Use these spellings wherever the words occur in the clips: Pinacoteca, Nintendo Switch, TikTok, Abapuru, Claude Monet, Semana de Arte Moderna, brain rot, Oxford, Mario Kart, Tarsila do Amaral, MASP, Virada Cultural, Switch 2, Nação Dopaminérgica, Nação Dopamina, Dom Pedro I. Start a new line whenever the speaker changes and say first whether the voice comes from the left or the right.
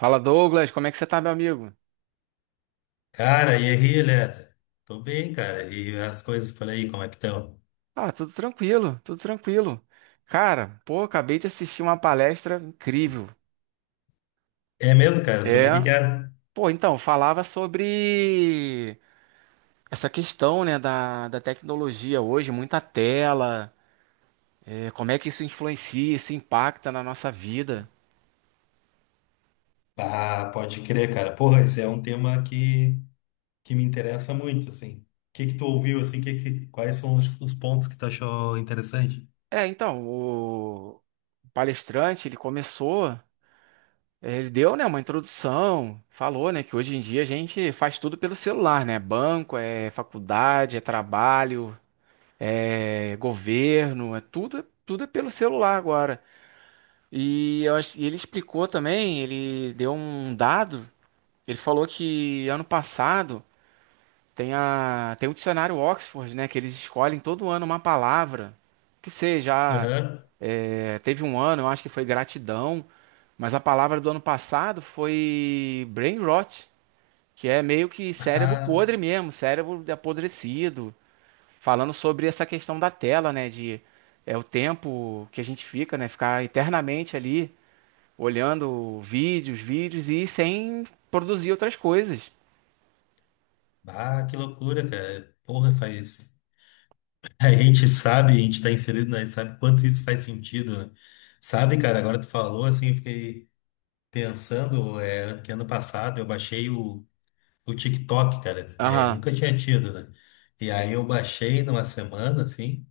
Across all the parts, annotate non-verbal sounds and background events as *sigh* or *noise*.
right: Fala, Douglas, como é que você tá, meu amigo?
left: Cara, e aí, Eliezer? Tô bem, cara. E as coisas por aí, como é que estão?
right: Ah, tudo tranquilo, tudo tranquilo. Cara, pô, acabei de assistir uma palestra incrível.
left: É mesmo, cara?
right: É,
left: Sobre o que que era?
right: pô, então, falava sobre essa questão, né, da tecnologia hoje, muita tela, como é que isso influencia, isso impacta na nossa vida.
left: Ah, pode crer, cara. Porra, esse é um tema que me interessa muito, assim. O que que tu ouviu, assim? Quais foram os pontos que tu achou interessante?
right: O palestrante, ele começou. É, Ele deu, né, uma introdução, falou, né, que hoje em dia a gente faz tudo pelo celular, né? Banco, é faculdade, é trabalho, é governo, é tudo, é tudo é pelo celular agora. E ele explicou também, ele deu um dado, ele falou que ano passado tem o dicionário Oxford, né, que eles escolhem todo ano uma palavra que seja,
left: Aham.
right: é, teve um ano, eu acho que foi gratidão, mas a palavra do ano passado foi brain rot, que é meio que cérebro podre
left: *laughs*
right: mesmo, cérebro apodrecido, falando sobre essa questão da tela, né, de é o tempo que a gente fica, né, ficar eternamente ali olhando vídeos, vídeos e sem produzir outras coisas.
left: Ah, ah, que loucura, cara. Porra, faz. *laughs* A gente sabe, a gente tá inserido, né? Sabe quanto isso faz sentido, né? Sabe, cara, agora tu falou, assim, eu fiquei pensando, é, que ano passado eu baixei o TikTok, cara, é, eu
right: Aham,
left: nunca tinha tido, né? E aí eu baixei numa semana, assim,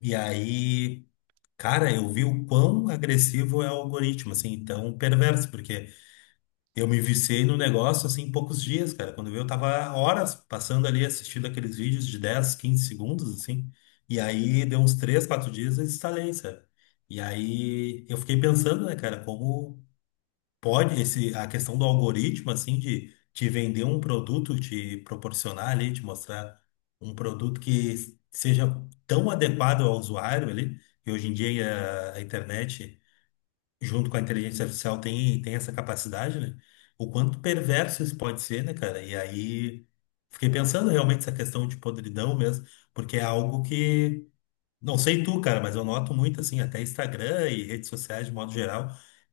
left: e aí, cara, eu vi o quão agressivo é o algoritmo, assim, então perverso, porque eu me viciei no negócio, assim, em poucos dias, cara. Quando eu vi, eu tava horas passando ali assistindo aqueles vídeos de 10, 15 segundos, assim, e aí deu uns 3, 4 dias e instalei, sabe? E aí eu fiquei pensando, né, cara, como pode esse a questão do algoritmo assim de te vender um produto, te proporcionar ali, te mostrar um produto que seja tão adequado ao usuário ali. E hoje em dia a internet, junto com a inteligência artificial, tem essa capacidade, né? O quanto perverso isso pode ser, né, cara? E aí fiquei pensando realmente essa questão de podridão mesmo, porque é algo que não sei tu, cara, mas eu noto muito, assim, até Instagram e redes sociais de modo geral,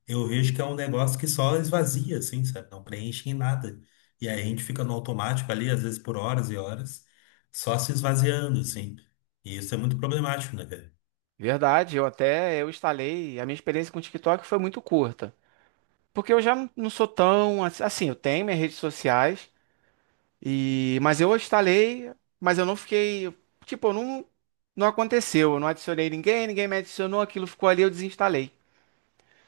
left: eu vejo que é um negócio que só esvazia, assim, sabe? Não preenche em nada. E aí a gente fica no automático ali, às vezes por horas e horas, só se esvaziando, assim. E isso é muito problemático, né, cara?
right: verdade. Eu instalei. A minha experiência com o TikTok foi muito curta. Porque eu já não sou tão. Assim, eu tenho minhas redes sociais, e, mas eu instalei, mas eu não fiquei, tipo, eu não, não aconteceu, eu não adicionei ninguém, ninguém me adicionou, aquilo ficou ali, eu desinstalei.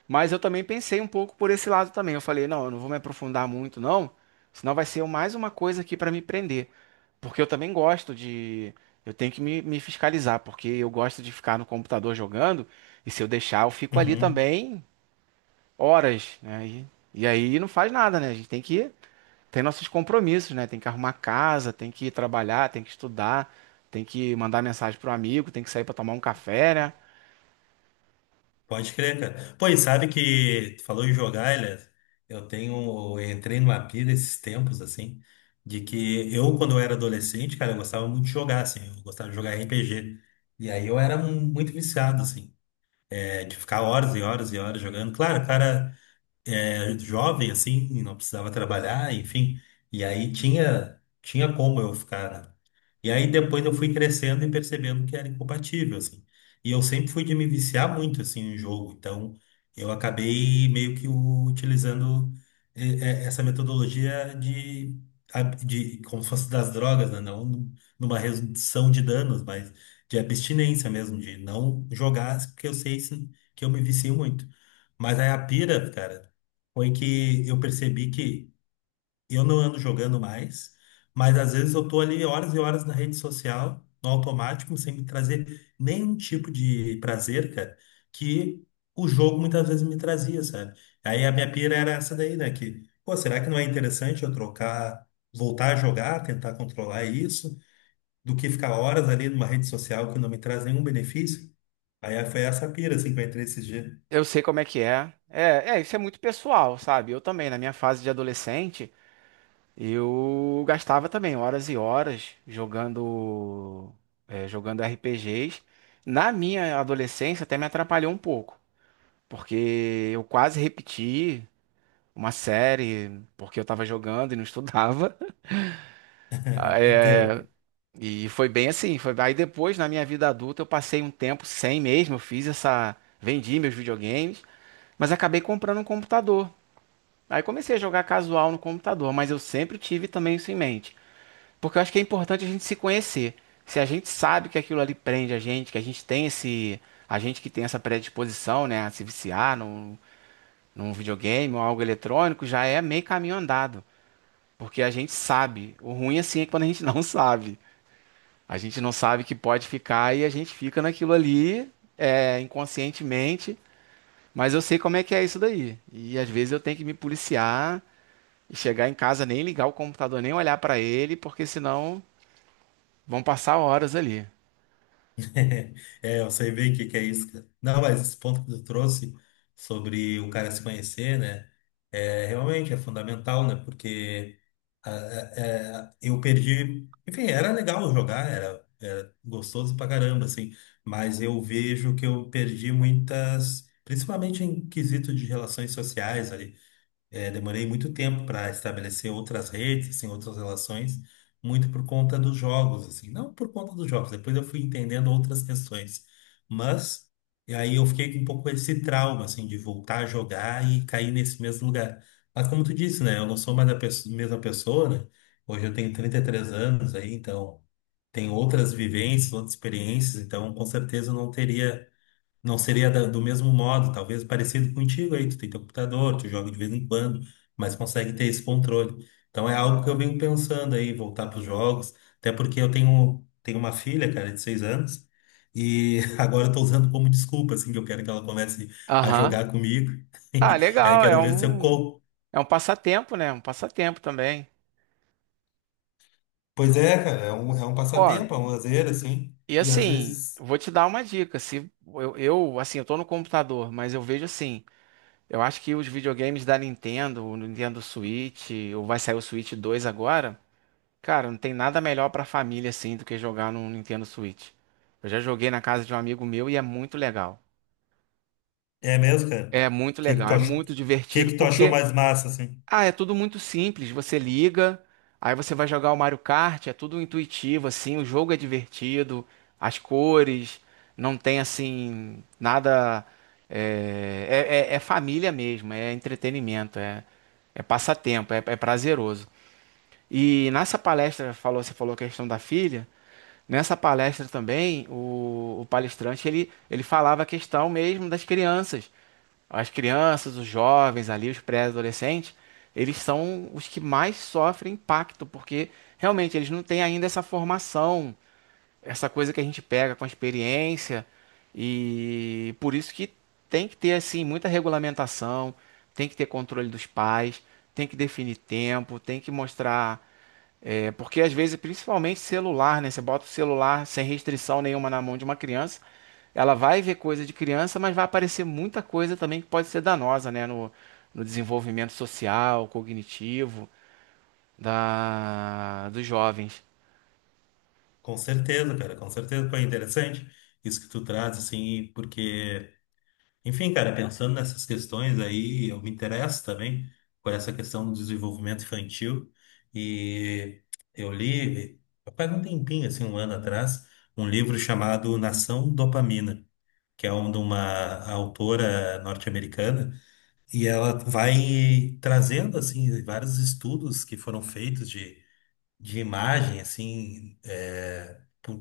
right: Mas eu também pensei um pouco por esse lado também. Eu falei, não, eu não vou me aprofundar muito, não, senão vai ser mais uma coisa aqui para me prender. Porque eu também gosto de, eu tenho que me fiscalizar, porque eu gosto de ficar no computador jogando, e se eu deixar, eu fico ali
left: Uhum.
right: também horas, né? E aí não faz nada, né? A gente tem que Tem nossos compromissos, né? Tem que arrumar casa, tem que ir trabalhar, tem que estudar, tem que mandar mensagem pro amigo, tem que sair pra tomar um café, né?
left: Pode crer, cara. Pô, e sabe que tu falou em jogar, Elias? Eu entrei numa pira esses tempos, assim, de que eu, quando eu era adolescente, cara, eu gostava muito de jogar, assim, eu gostava de jogar RPG. E aí eu era muito viciado, assim, é, de ficar horas e horas e horas jogando. Claro, cara é, jovem, assim, e não precisava trabalhar, enfim. E aí tinha como eu ficar, né? E aí depois eu fui crescendo e percebendo que era incompatível, assim. E eu sempre fui de me viciar muito, assim, em jogo. Então, eu acabei meio que utilizando eh, essa metodologia de como se fosse das drogas, né? Não numa redução de danos, mas de abstinência mesmo, de não jogar, porque eu sei que eu me vicio muito. Mas aí a pira, cara, foi que eu percebi que eu não ando jogando mais, mas às vezes eu tô ali horas e horas na rede social, no automático, sem me trazer nenhum tipo de prazer, cara, que o jogo muitas vezes me trazia, sabe? Aí a minha pira era essa daí, né? Que, pô, será que não é interessante eu trocar, voltar a jogar, tentar controlar isso, do que ficar horas ali numa rede social que não me traz nenhum benefício? Aí foi essa pira, assim, que eu entrei esses dias.
right: Eu sei como é que é. Isso é muito pessoal, sabe? Eu também, na minha fase de adolescente, eu gastava também horas e horas jogando, jogando RPGs. Na minha adolescência até me atrapalhou um pouco, porque eu quase repeti uma série porque eu tava jogando e não estudava.
left: Né?
right: *laughs*
left: Entendo.
right: E foi bem assim, foi aí depois na minha vida adulta eu passei um tempo sem mesmo, eu fiz essa, vendi meus videogames, mas acabei comprando um computador. Aí comecei a jogar casual no computador, mas eu sempre tive também isso em mente, porque eu acho que é importante a gente se conhecer. Se a gente sabe que aquilo ali prende a gente, que a gente que tem essa predisposição, né, a se viciar num videogame ou algo eletrônico, já é meio caminho andado, porque a gente sabe. O ruim assim é quando a gente não *laughs* sabe. A gente não sabe que pode ficar e a gente fica naquilo ali, é, inconscientemente, mas eu sei como é que é isso daí. E às vezes eu tenho que me policiar e chegar em casa, nem ligar o computador, nem olhar pra ele, porque senão vão passar horas ali.
left: *laughs* É, eu sei bem o que que é isso, cara. Não, mas esse ponto que tu trouxe sobre o cara se conhecer, né? É, realmente é fundamental, né? Porque eu perdi. Enfim, era legal jogar, era gostoso pra caramba, assim. Mas eu vejo que eu perdi muitas. Principalmente em quesito de relações sociais é, demorei muito tempo para estabelecer outras redes, assim, outras relações, muito por conta dos jogos, assim, não por conta dos jogos. Depois eu fui entendendo outras questões, mas e aí eu fiquei com um pouco esse trauma, assim, de voltar a jogar e cair nesse mesmo lugar. Mas como tu disse, né, eu não sou mais a mesma pessoa, né? Hoje eu tenho 33 anos aí, então tenho outras vivências, outras experiências, então com certeza eu não seria do mesmo modo, talvez parecido contigo aí, tu tem teu computador, tu joga de vez em quando, mas consegue ter esse controle. Então é algo que eu venho pensando aí, voltar para os jogos, até porque eu tenho uma filha, cara, de 6 anos, e *laughs* agora eu tô usando como desculpa, assim, que eu quero que ela comece a
right: Aham.
left: jogar comigo, *laughs*
right: Ah,
left: e aí
right: legal,
left: quero ver se eu
right: é um passatempo, né? Um passatempo também.
left: Pois é, cara, é um
right: Ó,
left: passatempo, é um lazer, assim,
right: e
left: e às
right: assim,
left: vezes.
right: vou te dar uma dica. Se eu, eu, assim, eu tô no computador, mas eu vejo assim. Eu acho que os videogames da Nintendo, o Nintendo Switch, ou vai sair o Switch 2 agora, cara, não tem nada melhor pra família assim do que jogar no Nintendo Switch. Eu já joguei na casa de um amigo meu e é muito legal.
left: É mesmo, cara?
right: É muito legal, é
left: O
right: muito
left: que
right: divertido
left: que tu achou
right: porque,
left: mais massa, assim?
right: ah, é tudo muito simples. Você liga, aí você vai jogar o Mario Kart, é tudo intuitivo, assim, o jogo é divertido, as cores, não tem assim, nada. É, é família mesmo, é entretenimento, é, é passatempo, é, é prazeroso. E nessa palestra, falou, você falou a questão da filha, nessa palestra também, o palestrante ele falava a questão mesmo das crianças. As crianças, os jovens ali, os pré-adolescentes, eles são os que mais sofrem impacto, porque realmente eles não têm ainda essa formação, essa coisa que a gente pega com a experiência, e por isso que tem que ter assim muita regulamentação, tem que ter controle dos pais, tem que definir tempo, tem que mostrar é porque às vezes, principalmente celular, né? Você bota o celular sem restrição nenhuma na mão de uma criança, ela vai ver coisa de criança, mas vai aparecer muita coisa também que pode ser danosa, né? No, no desenvolvimento social, cognitivo dos jovens.
left: Com certeza, cara, com certeza. Foi interessante isso que tu traz, assim, porque, enfim, cara, pensando nessas questões aí, eu me interesso também por essa questão do desenvolvimento infantil. E eu li, faz um tempinho, assim, um ano atrás, um livro chamado Nação Dopamina, que é de uma autora norte-americana, e ela vai trazendo, assim, vários estudos que foram feitos de imagem, assim, é, por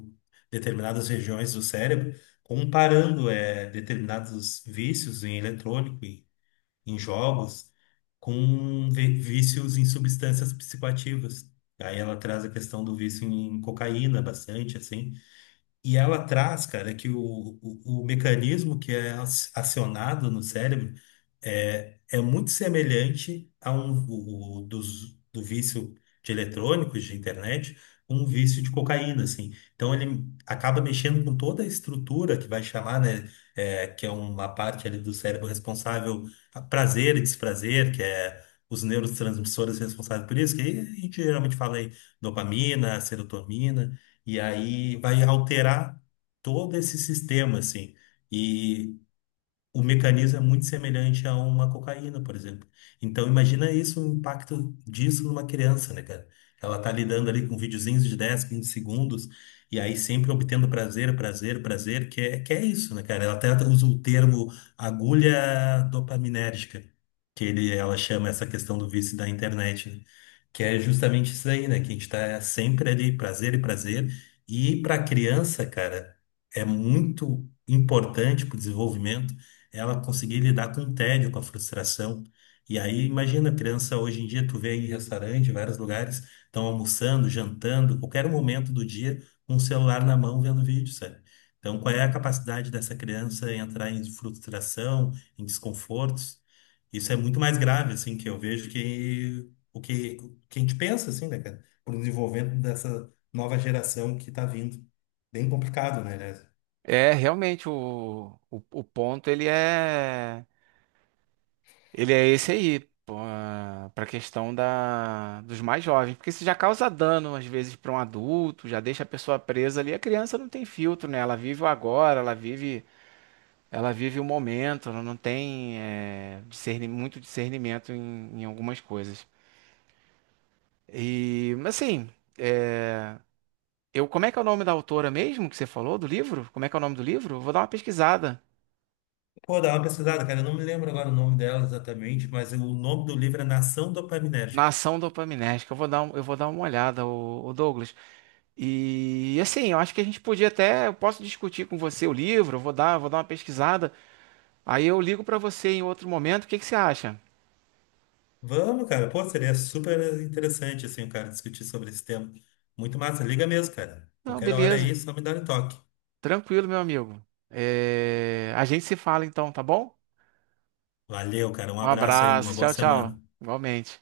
left: determinadas regiões do cérebro, comparando é, determinados vícios em eletrônico, e em jogos, com vícios em substâncias psicoativas. Aí ela traz a questão do vício em cocaína bastante, assim, e ela traz, cara, que o mecanismo que é acionado no cérebro é muito semelhante a um o- dos, do vício de eletrônicos, de internet, um vício de cocaína, assim. Então ele acaba mexendo com toda a estrutura que vai chamar, né, é, que é uma parte ali do cérebro responsável a prazer e desprazer, que é os neurotransmissores responsáveis por isso, que a gente geralmente fala aí dopamina, serotonina. E aí vai alterar todo esse sistema, assim. E o mecanismo é muito semelhante a uma cocaína, por exemplo. Então, imagina isso, o impacto disso numa criança, né, cara? Ela tá lidando ali com videozinhos de 10, 15 segundos, e aí sempre obtendo prazer, prazer, prazer, que é isso, né, cara? Ela até usa o termo agulha dopaminérgica, que ela chama essa questão do vício da internet, né? Que é justamente isso aí, né? Que a gente tá sempre ali, prazer e prazer. E pra criança, cara, é muito importante para o desenvolvimento ela conseguir lidar com o tédio, com a frustração. E aí, imagina, criança, hoje em dia tu vê em restaurante, em vários lugares, estão almoçando, jantando, qualquer momento do dia, com o celular na mão vendo vídeo, sabe? Então, qual é a capacidade dessa criança em entrar em frustração, em desconfortos? Isso é muito mais grave, assim, que eu vejo que a gente pensa, assim, né, cara? Por um desenvolvimento dessa nova geração que tá vindo. Bem complicado, né, aliás?
right: É, realmente, o ponto ele é esse aí, para a questão dos mais jovens, porque isso já causa dano às vezes para um adulto, já deixa a pessoa presa ali. A criança não tem filtro, né? Ela vive o agora, ela vive o momento, ela não tem é, muito discernimento em algumas coisas. E, mas assim, é, eu, como é que é o nome da autora mesmo que você falou do livro? Como é que é o nome do livro? Eu vou dar uma pesquisada.
left: Pô, dá uma pesquisada, cara. Eu não me lembro agora o nome dela exatamente, mas o nome do livro é Nação Dopaminérgica.
right: Nação Dopaminérgica, eu vou dar uma olhada, o, Douglas. E assim, eu acho que a gente podia até, eu posso discutir com você o livro, vou dar uma pesquisada. Aí eu ligo pra você em outro momento, o que que você acha?
left: Vamos, cara. Pô, seria super interessante, assim, o cara discutir sobre esse tema. Muito massa. Liga mesmo, cara.
right: Não,
left: Qualquer hora
right: beleza.
left: aí, só me dá um toque.
right: Tranquilo, meu amigo. É, a gente se fala então, tá bom?
left: Valeu, cara. Um
right: Um
left: abraço aí, uma
right: abraço,
left: boa
right: tchau, tchau.
left: semana.
right: Igualmente.